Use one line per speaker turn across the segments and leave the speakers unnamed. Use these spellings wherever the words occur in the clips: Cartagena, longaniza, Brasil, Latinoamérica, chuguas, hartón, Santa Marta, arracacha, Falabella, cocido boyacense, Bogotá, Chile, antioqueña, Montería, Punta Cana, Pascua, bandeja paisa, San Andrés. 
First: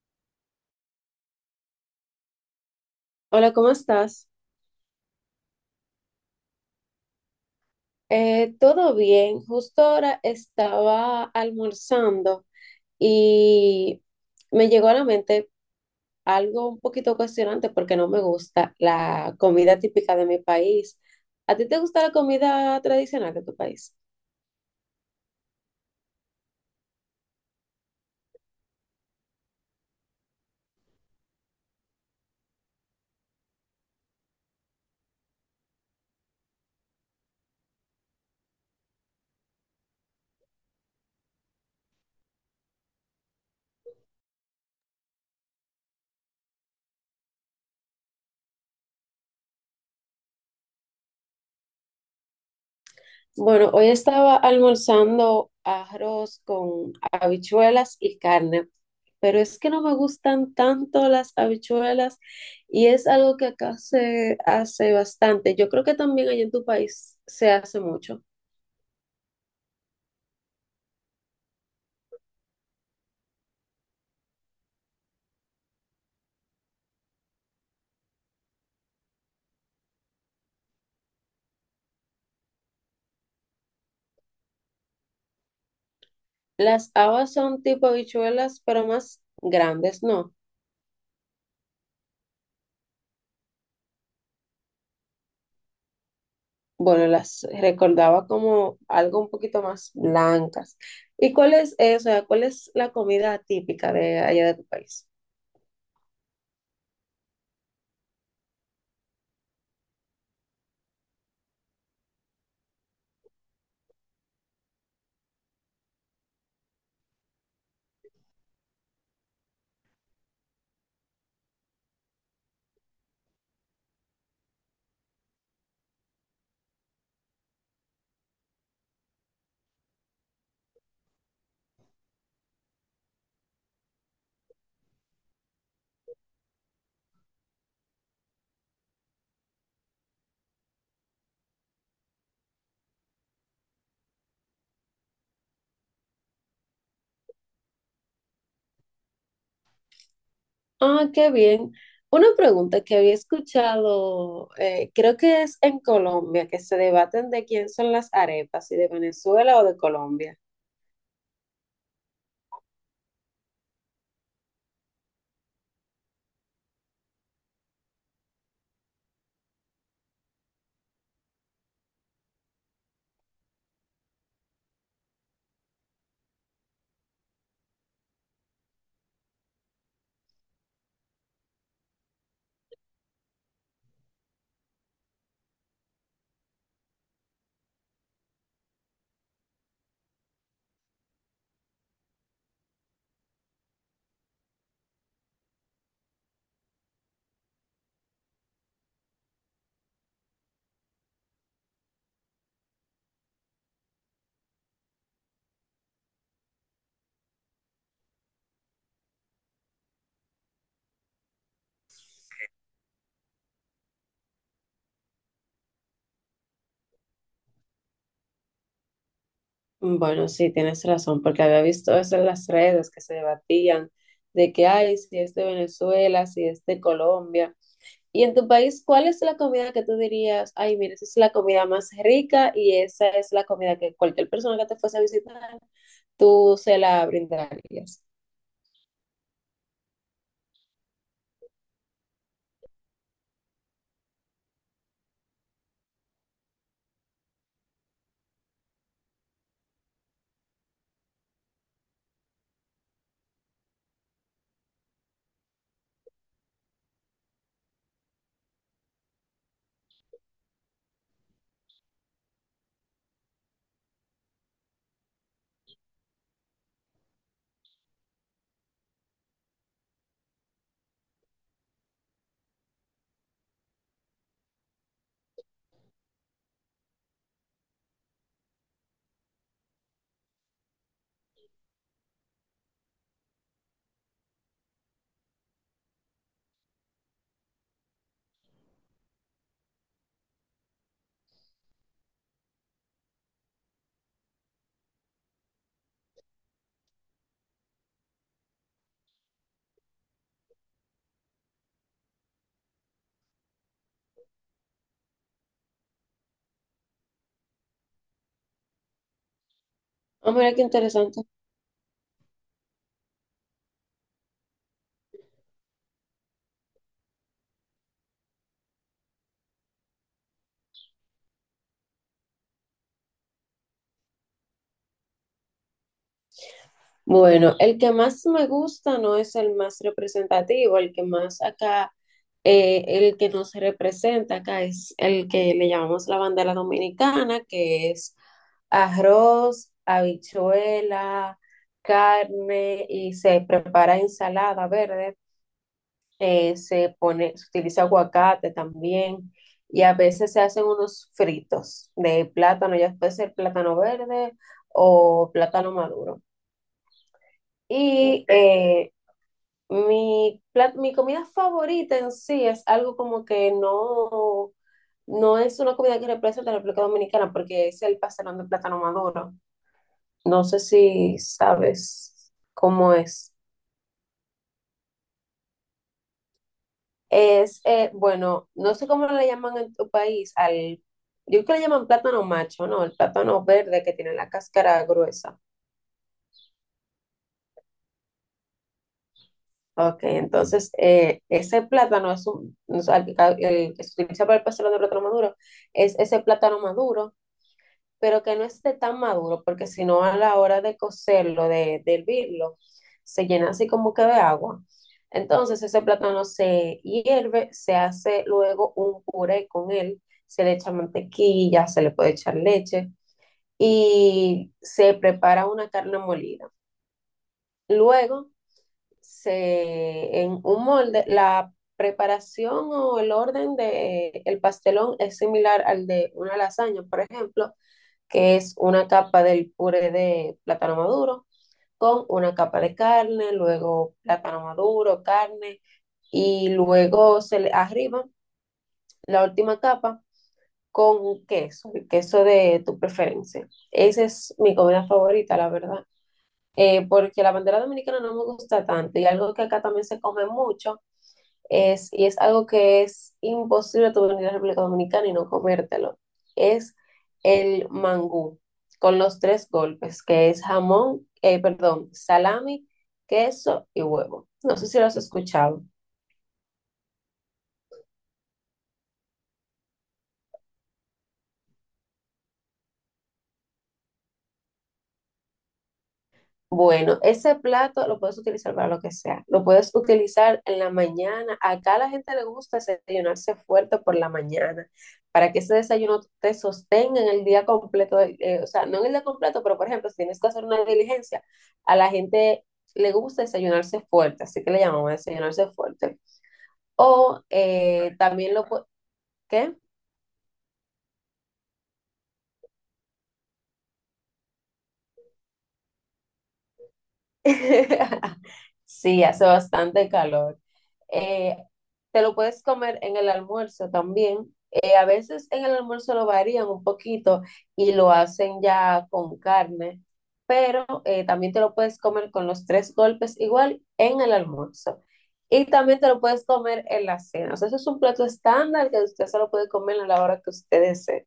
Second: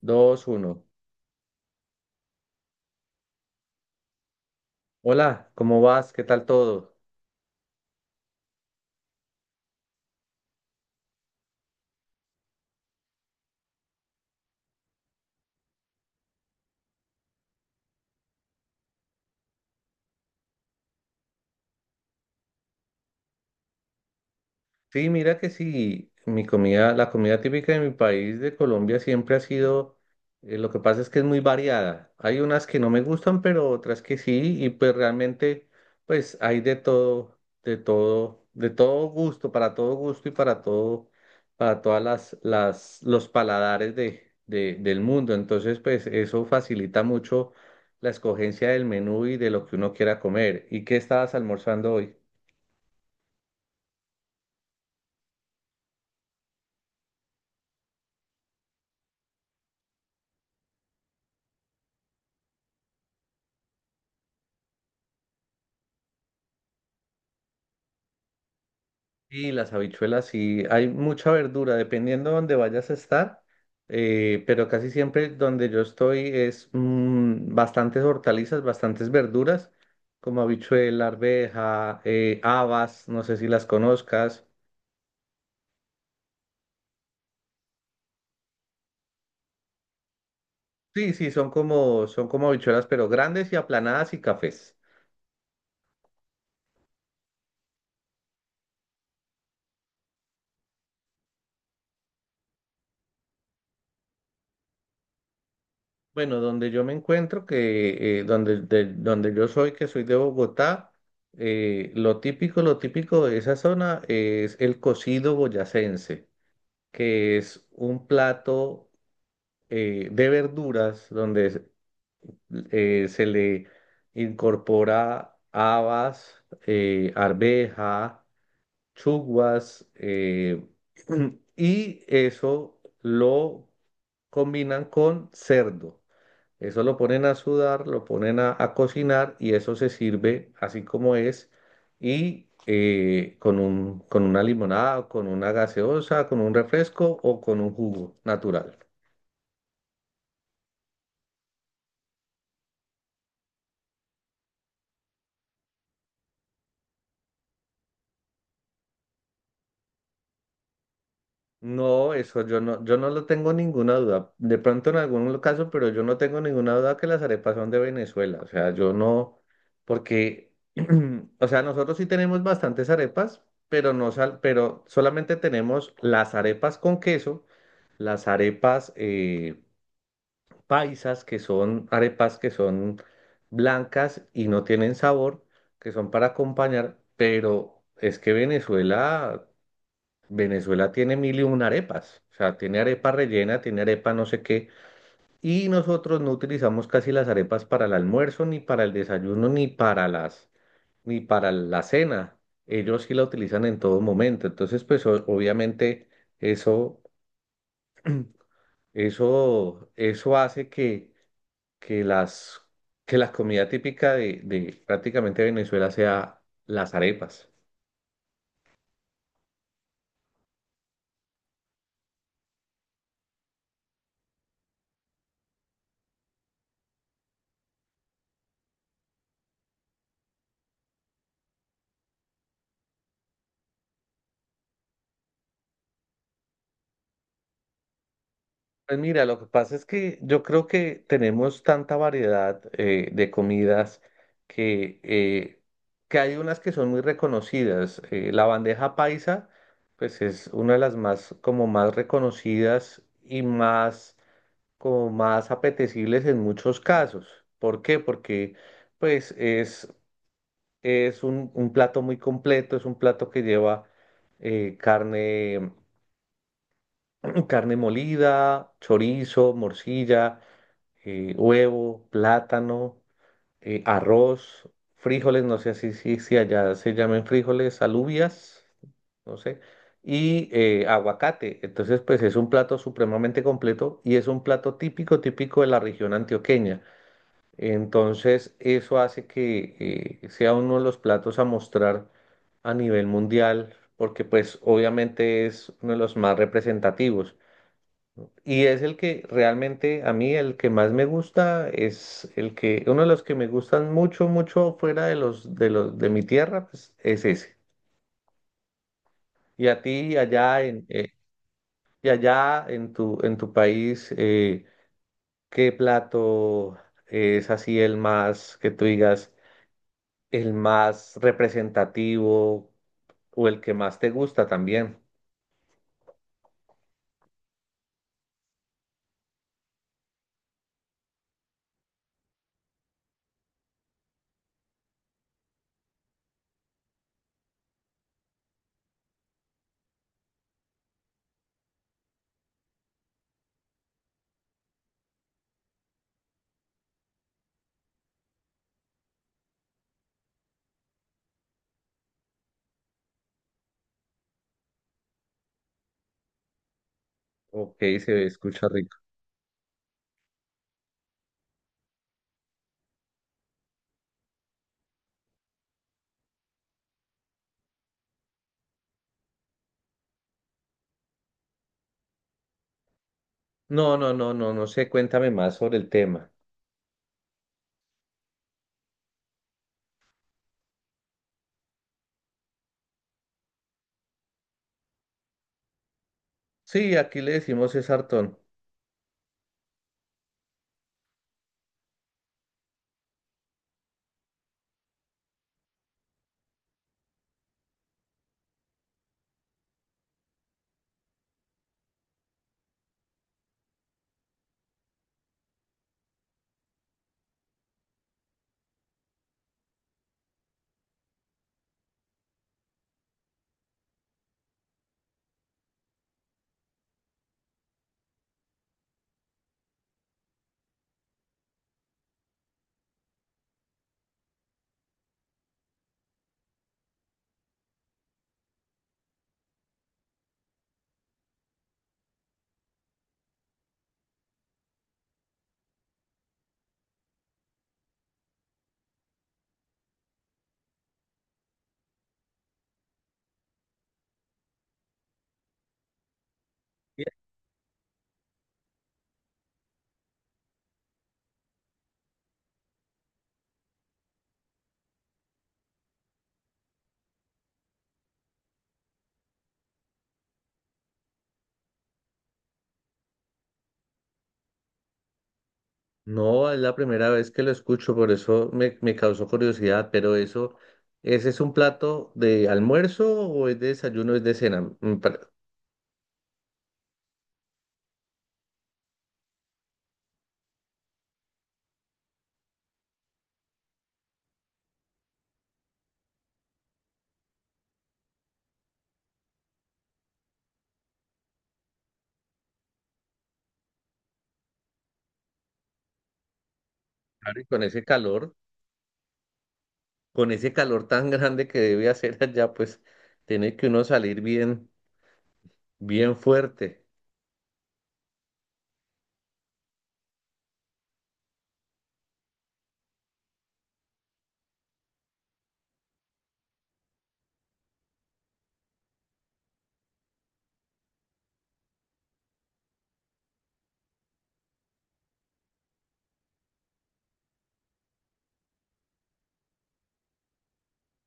Dos, uno.
Hola, ¿cómo estás?
Hola, ¿cómo vas? ¿Qué tal todo?
Todo bien. Justo ahora estaba almorzando y me llegó a la mente algo un poquito cuestionante porque no me gusta la comida típica de mi país. ¿A ti te gusta la comida tradicional de tu país?
Sí, mira que sí, mi comida, la comida típica de mi país, de Colombia, siempre ha sido, lo que pasa es que es muy variada. Hay unas que no me gustan, pero otras que sí, y pues realmente, pues hay de todo, de todo, de todo gusto, para todo gusto y para todo, para todas los paladares del mundo. Entonces, pues eso facilita mucho la escogencia del menú y de lo que uno quiera comer. ¿Y qué estabas almorzando hoy?
Bueno, hoy estaba almorzando arroz con habichuelas y carne, pero es que no me gustan tanto las habichuelas y es algo que acá se hace bastante. Yo creo que también allá en tu país se hace mucho.
Y las habichuelas, sí, hay mucha verdura, dependiendo de dónde vayas a estar, pero casi siempre donde yo estoy es bastantes hortalizas, bastantes verduras, como habichuela, arveja, habas, no sé si las conozcas.
Las habas son tipo habichuelas, pero más grandes, ¿no?
Sí, sí, son como habichuelas, pero grandes y aplanadas y cafés.
Bueno, las recordaba como algo un poquito más blancas. ¿Y cuál es eso? ¿Cuál es la comida típica de allá de tu país?
Bueno, donde yo me encuentro, que donde, donde yo soy, que soy de Bogotá, lo típico de esa zona es el cocido boyacense, que es un plato de verduras donde se se le incorpora habas, arveja, chuguas, y eso lo combinan con cerdo. Eso lo ponen a sudar, lo ponen a cocinar y eso se sirve así como es y con un, con una limonada, con una gaseosa, con un refresco o con un jugo natural.
Ah, qué bien. Una pregunta que había escuchado, creo que es en Colombia, que se debaten de quién son las arepas, si de Venezuela o de Colombia.
No, eso yo no, yo no lo tengo ninguna duda. De pronto en algún caso, pero yo no tengo ninguna duda que las arepas son de Venezuela. O sea, yo no, porque, o sea, nosotros sí tenemos bastantes arepas, pero no sal, pero solamente tenemos las arepas con queso, las arepas paisas, que son arepas que son blancas y no tienen sabor, que son para acompañar, pero es que Venezuela, Venezuela tiene mil y una arepas. O sea, tiene arepa rellena, tiene arepa no sé qué, y nosotros no utilizamos casi las arepas para el almuerzo, ni para el desayuno, ni para las, ni para la cena. Ellos sí la utilizan en todo momento. Entonces, pues obviamente eso, eso, eso hace que las, que la comida típica de prácticamente Venezuela sea las arepas.
Bueno, sí, tienes razón, porque había visto eso en las redes que se debatían de que hay, si es de Venezuela, si es de Colombia. Y en tu país, ¿cuál es la comida que tú dirías, ay, mira, esa es la comida más rica y esa es la comida que cualquier persona que te fuese a visitar, tú se la brindarías?
Pues mira, lo que pasa es que yo creo que tenemos tanta variedad de comidas que, eh, que hay unas que son muy reconocidas. La bandeja paisa, pues es una de las más como más reconocidas y más como más apetecibles en muchos casos. ¿Por qué? Porque pues es un plato muy completo, es un plato que lleva carne, carne molida, chorizo, morcilla, huevo, plátano, arroz, frijoles, no sé si allá se llamen frijoles, alubias, no sé, y aguacate. Entonces, pues es un plato supremamente completo y es un plato típico, típico de la región antioqueña. Entonces, eso hace que sea uno de los platos a mostrar a nivel mundial, porque pues obviamente es uno de los más representativos. Y es el que realmente a mí el que más me gusta es el que uno de los que me gustan mucho mucho fuera de los de los de mi tierra pues, es ese. Y a ti
Ah, mira qué
allá en
interesante.
y allá en tu país ¿qué plato es así el más que tú digas el más representativo o el que más te gusta también?
Bueno, el que más me gusta no es el más representativo, el que más acá, el que nos representa acá es el que le llamamos la bandera dominicana, que es arroz, habichuela, carne y se prepara ensalada verde, se pone, se utiliza aguacate también y a veces se hacen unos fritos de plátano, ya puede ser plátano verde o plátano maduro.
Ok, se
Y
escucha
eh,
rico.
mi, plat- mi comida favorita en sí es algo como que no es una comida que representa a la República Dominicana porque es el pastelón de plátano maduro. No sé si sabes cómo es.
No, no, no, no, no sé, cuéntame más sobre el tema.
Es, bueno, no sé cómo le llaman en tu país al, yo creo que le llaman plátano macho, ¿no? El plátano verde que tiene la cáscara gruesa.
Sí, aquí le decimos es hartón.
Ok, entonces ese plátano es un, o sea, el que se utiliza para el pastelón de plátano maduro, es ese plátano maduro pero que no esté tan maduro, porque si no a la hora de cocerlo, de hervirlo, se llena así como que de agua. Entonces ese plátano se hierve, se hace luego un puré con él, se le echa mantequilla, se le puede echar leche y se prepara una carne molida. Luego se en un molde la preparación o el orden de el pastelón es similar al de una lasaña, por ejemplo, que es una capa del puré de plátano maduro con una capa de carne, luego plátano maduro, carne y luego se le arriba la última capa con un queso, el queso de tu preferencia. Esa es mi comida favorita, la verdad. Porque la bandera dominicana no me gusta tanto y algo que acá también se come mucho es, y es algo que es imposible tú venir a la República Dominicana y no comértelo. Es el mangú, con los tres golpes, que es jamón, perdón, salami, queso y huevo. No sé si lo has escuchado.
No, es la primera vez que lo escucho, por eso me, me causó curiosidad, pero eso, ¿ese es un plato de almuerzo o es de desayuno, es de cena?
Bueno, ese plato lo puedes utilizar para lo que sea. Lo puedes utilizar en la mañana. Acá a la gente le gusta desayunarse fuerte por la mañana para que ese desayuno te sostenga en el día completo. O sea, no en el día completo, pero por ejemplo, si tienes que hacer una diligencia, a la gente le gusta desayunarse fuerte, así que le llamamos desayunarse fuerte. O
Claro, y
también lo puedes... ¿Qué?
con ese calor tan grande que debe hacer allá, pues tiene que uno salir bien, bien fuerte.
Sí, hace bastante calor. Eh, Te lo puedes comer en el almuerzo también. A veces en el almuerzo lo varían un poquito y lo hacen ya con carne, pero también te lo puedes comer con los tres golpes igual en el almuerzo. Y también te lo puedes comer en la cena. O sea, eso es un plato estándar que usted solo puede comer a la hora que usted desee.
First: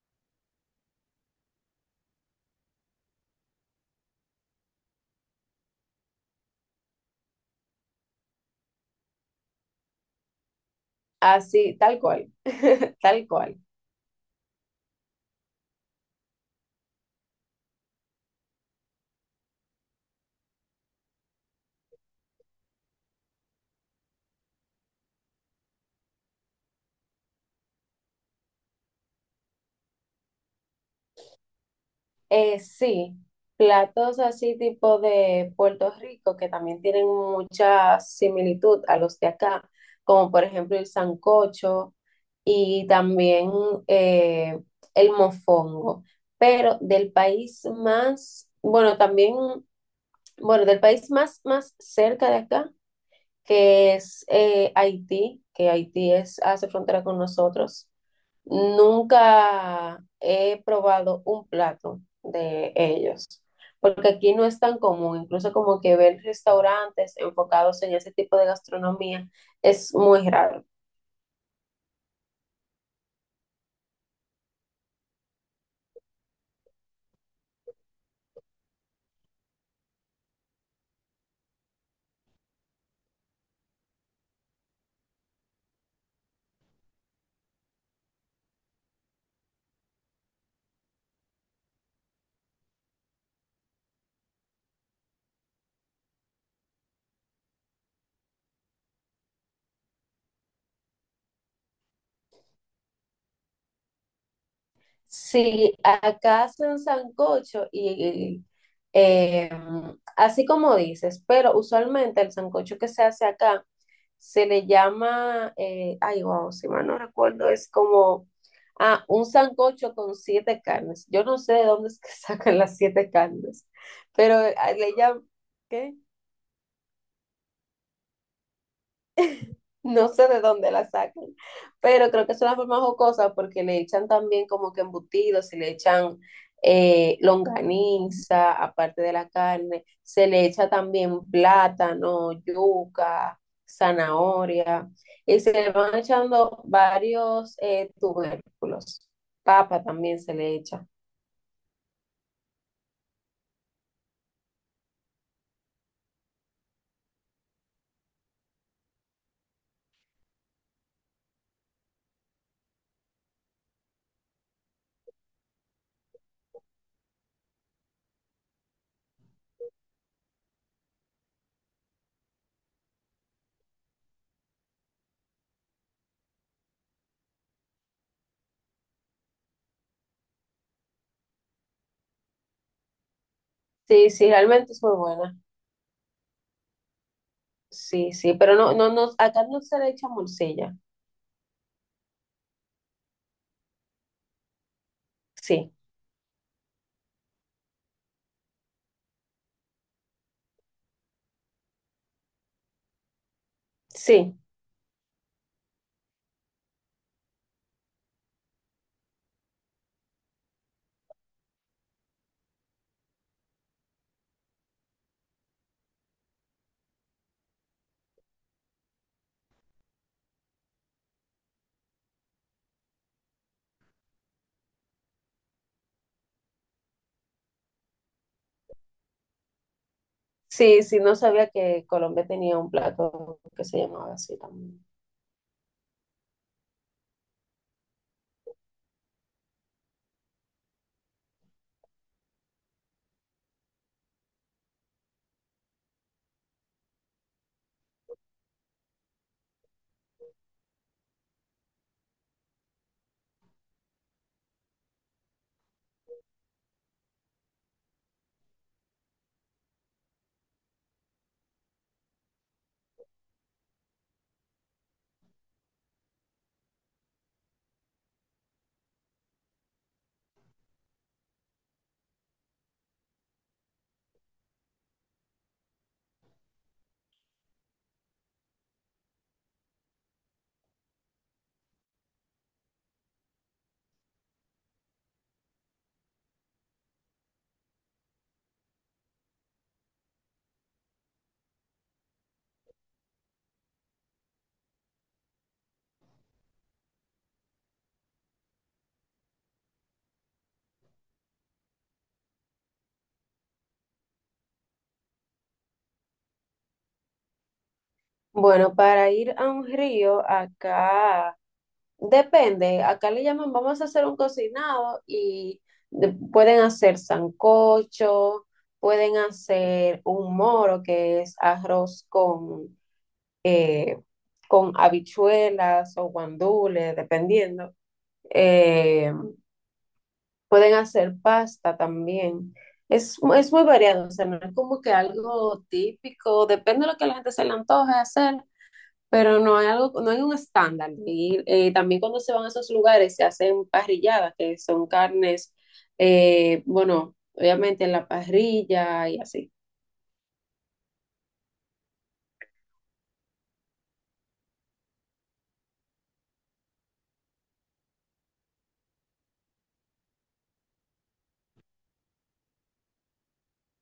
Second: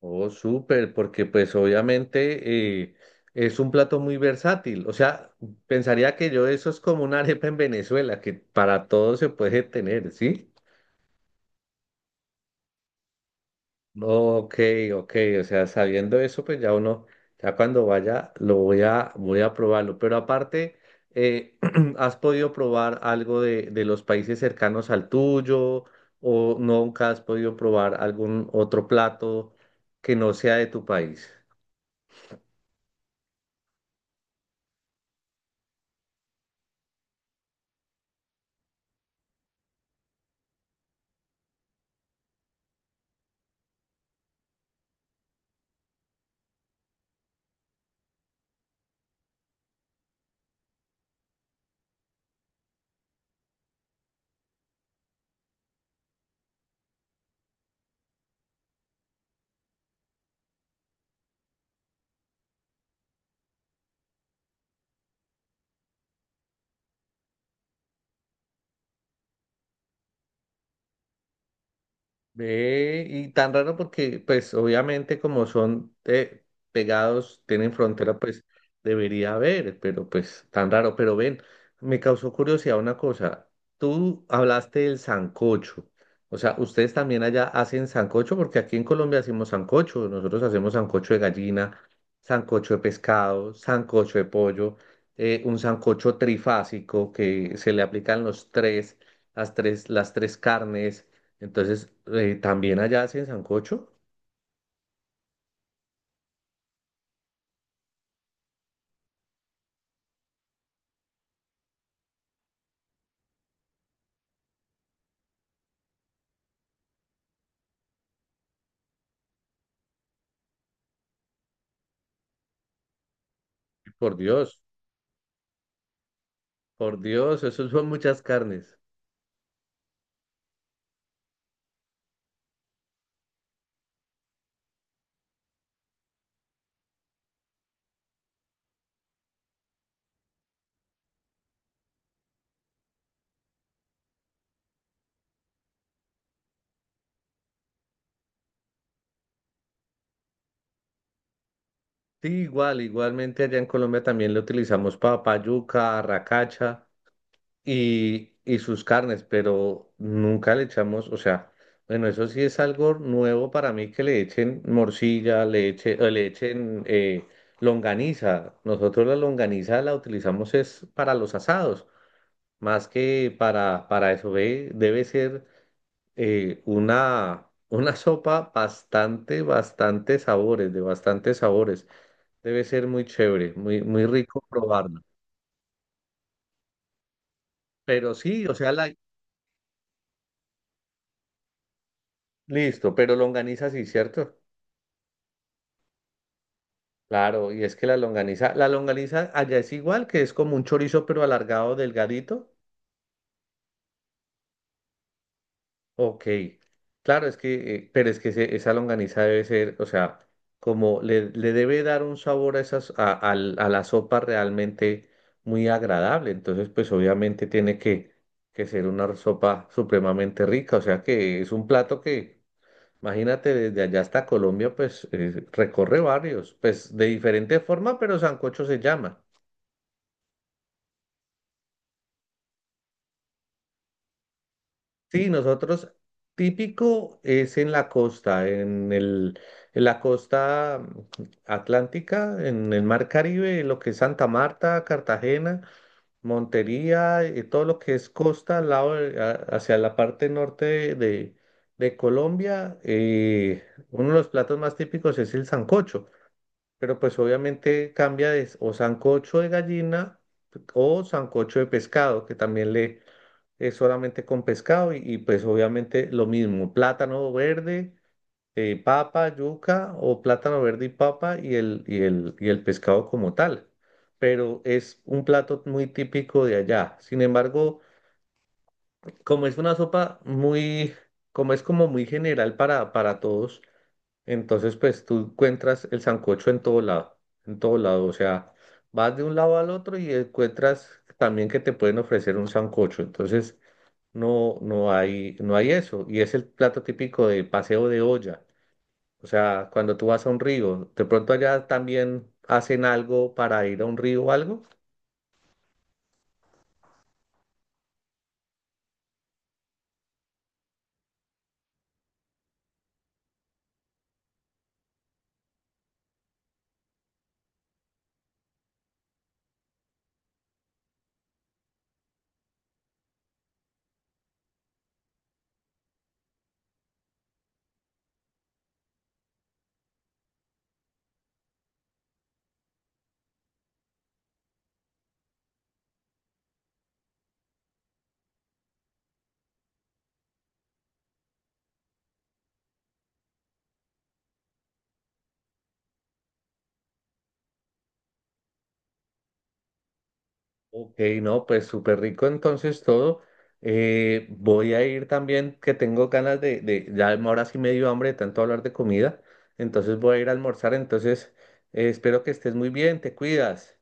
Oh, súper, porque pues obviamente es un plato muy versátil. O sea, pensaría que yo eso es como una arepa en Venezuela, que para todo se puede tener, ¿sí?
Así, tal cual, tal cual.
Ok, ok, o sea, sabiendo eso, pues ya uno, ya cuando vaya, lo voy a, voy a probarlo. Pero aparte, eh, ¿has podido probar algo de los países cercanos al tuyo? ¿O nunca has podido probar algún otro plato que no sea de tu país?
Sí, platos así tipo de Puerto Rico que también tienen mucha similitud a los de acá, como por ejemplo el sancocho y también eh, el mofongo, pero del país más, bueno, también, bueno, del país más, más cerca de acá, que es Haití, que Haití es, hace frontera con nosotros. Nunca he probado un plato de ellos, porque aquí no es tan común, incluso como que ver restaurantes enfocados en ese tipo de gastronomía es muy raro.
Ve, y tan raro porque, pues, obviamente como son pegados, tienen frontera, pues, debería haber, pero pues, tan raro. Pero ven, me causó curiosidad una cosa. Tú hablaste del sancocho. O sea, ¿ustedes también allá hacen sancocho? Porque aquí en Colombia hacemos sancocho. Nosotros hacemos sancocho de gallina, sancocho de pescado, sancocho de pollo, un sancocho trifásico que se le aplican los tres, las tres carnes entonces, también allá hacen sancocho.
Si acá hacen sancocho y eh, así como dices, pero usualmente el sancocho que se hace acá se le llama, ay, wow, si mal no recuerdo, es como ah, un sancocho con siete carnes. Yo no sé de dónde es que sacan las siete carnes,
Por
pero
Dios,
le llaman, ¿qué?
por Dios, eso son muchas carnes.
No sé de dónde la sacan, pero creo que es una forma jocosa porque le echan también como que embutidos, se le echan longaniza, aparte de la carne, se le echa también plátano, yuca, zanahoria, y se le van echando varios tubérculos. Papa también se le echa.
Sí, igual, igualmente allá en Colombia también le utilizamos papa, yuca, arracacha y sus carnes, pero nunca le echamos, o sea, bueno, eso sí es algo nuevo para mí que le echen morcilla, le eche, o le echen longaniza. Nosotros la longaniza la utilizamos es para los asados, más que para eso, ¿ve? Debe ser una sopa bastante, bastante sabores, de bastantes sabores. Debe ser muy chévere, muy, muy
Sí, sí,
rico
realmente es muy
probarla.
buena. Sí,
Pero
sí,
sí, o
pero
sea,
no,
la...
no, no, acá no se le echa morcilla.
listo, pero longaniza sí, ¿cierto?
Sí,
Claro, y es que la longaniza allá es igual, que es como un chorizo pero alargado, delgadito.
sí.
Ok, claro, es que, pero es que esa longaniza debe ser, o sea, como le debe dar un sabor a esas, a, a la sopa realmente muy agradable. Entonces, pues obviamente tiene que ser una sopa supremamente rica. O sea que es un plato que, imagínate, desde allá hasta Colombia, pues recorre varios, pues de diferente forma, pero sancocho se llama.
Sí, sí, no sabía que Colombia tenía un plato que se llamaba así también.
Sí, nosotros típico es en la costa, en el, en la costa atlántica, en el mar Caribe, lo que es Santa Marta, Cartagena, Montería, todo lo que es costa al lado hacia la parte norte de Colombia. Eh, uno de los platos más típicos es el sancocho, pero pues obviamente cambia o sancocho de gallina o sancocho de pescado, que también le es solamente con pescado y, pues obviamente lo mismo, plátano verde, papa, yuca o plátano verde y papa y el, y el, y el pescado como tal. Pero es un plato muy típico de allá. Sin embargo, como es una sopa muy, como es como muy general para todos, entonces pues tú encuentras el sancocho en todo lado, o sea, vas de un lado al otro y encuentras también que te pueden ofrecer un sancocho. Entonces, no, no hay, no hay eso. Y es el plato típico de paseo de olla. O sea, cuando tú vas a un río, de pronto allá también hacen algo para ir a un río o algo.
Bueno, para ir a un río, acá depende, acá le llaman, vamos a hacer un cocinado y pueden hacer sancocho, pueden hacer un moro, que es arroz eh, con habichuelas o guandules, dependiendo. eh, Pueden hacer pasta también. Es, es muy variado, o sea, no es como que algo típico, depende de lo que a la gente se le antoje hacer, pero no hay algo, no hay un estándar. Y también cuando se van a esos lugares se hacen parrilladas, que son carnes, bueno, obviamente en la parrilla y así.
Ok, no, pues súper rico entonces todo. Voy a ir también, que tengo ganas de, ya ahora sí me dio hambre de tanto hablar de comida. Entonces voy a ir a almorzar. Entonces, espero que estés muy bien, te cuidas.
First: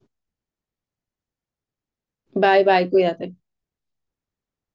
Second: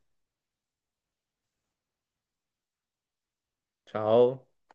Bye, bye, cuídate.
Chao.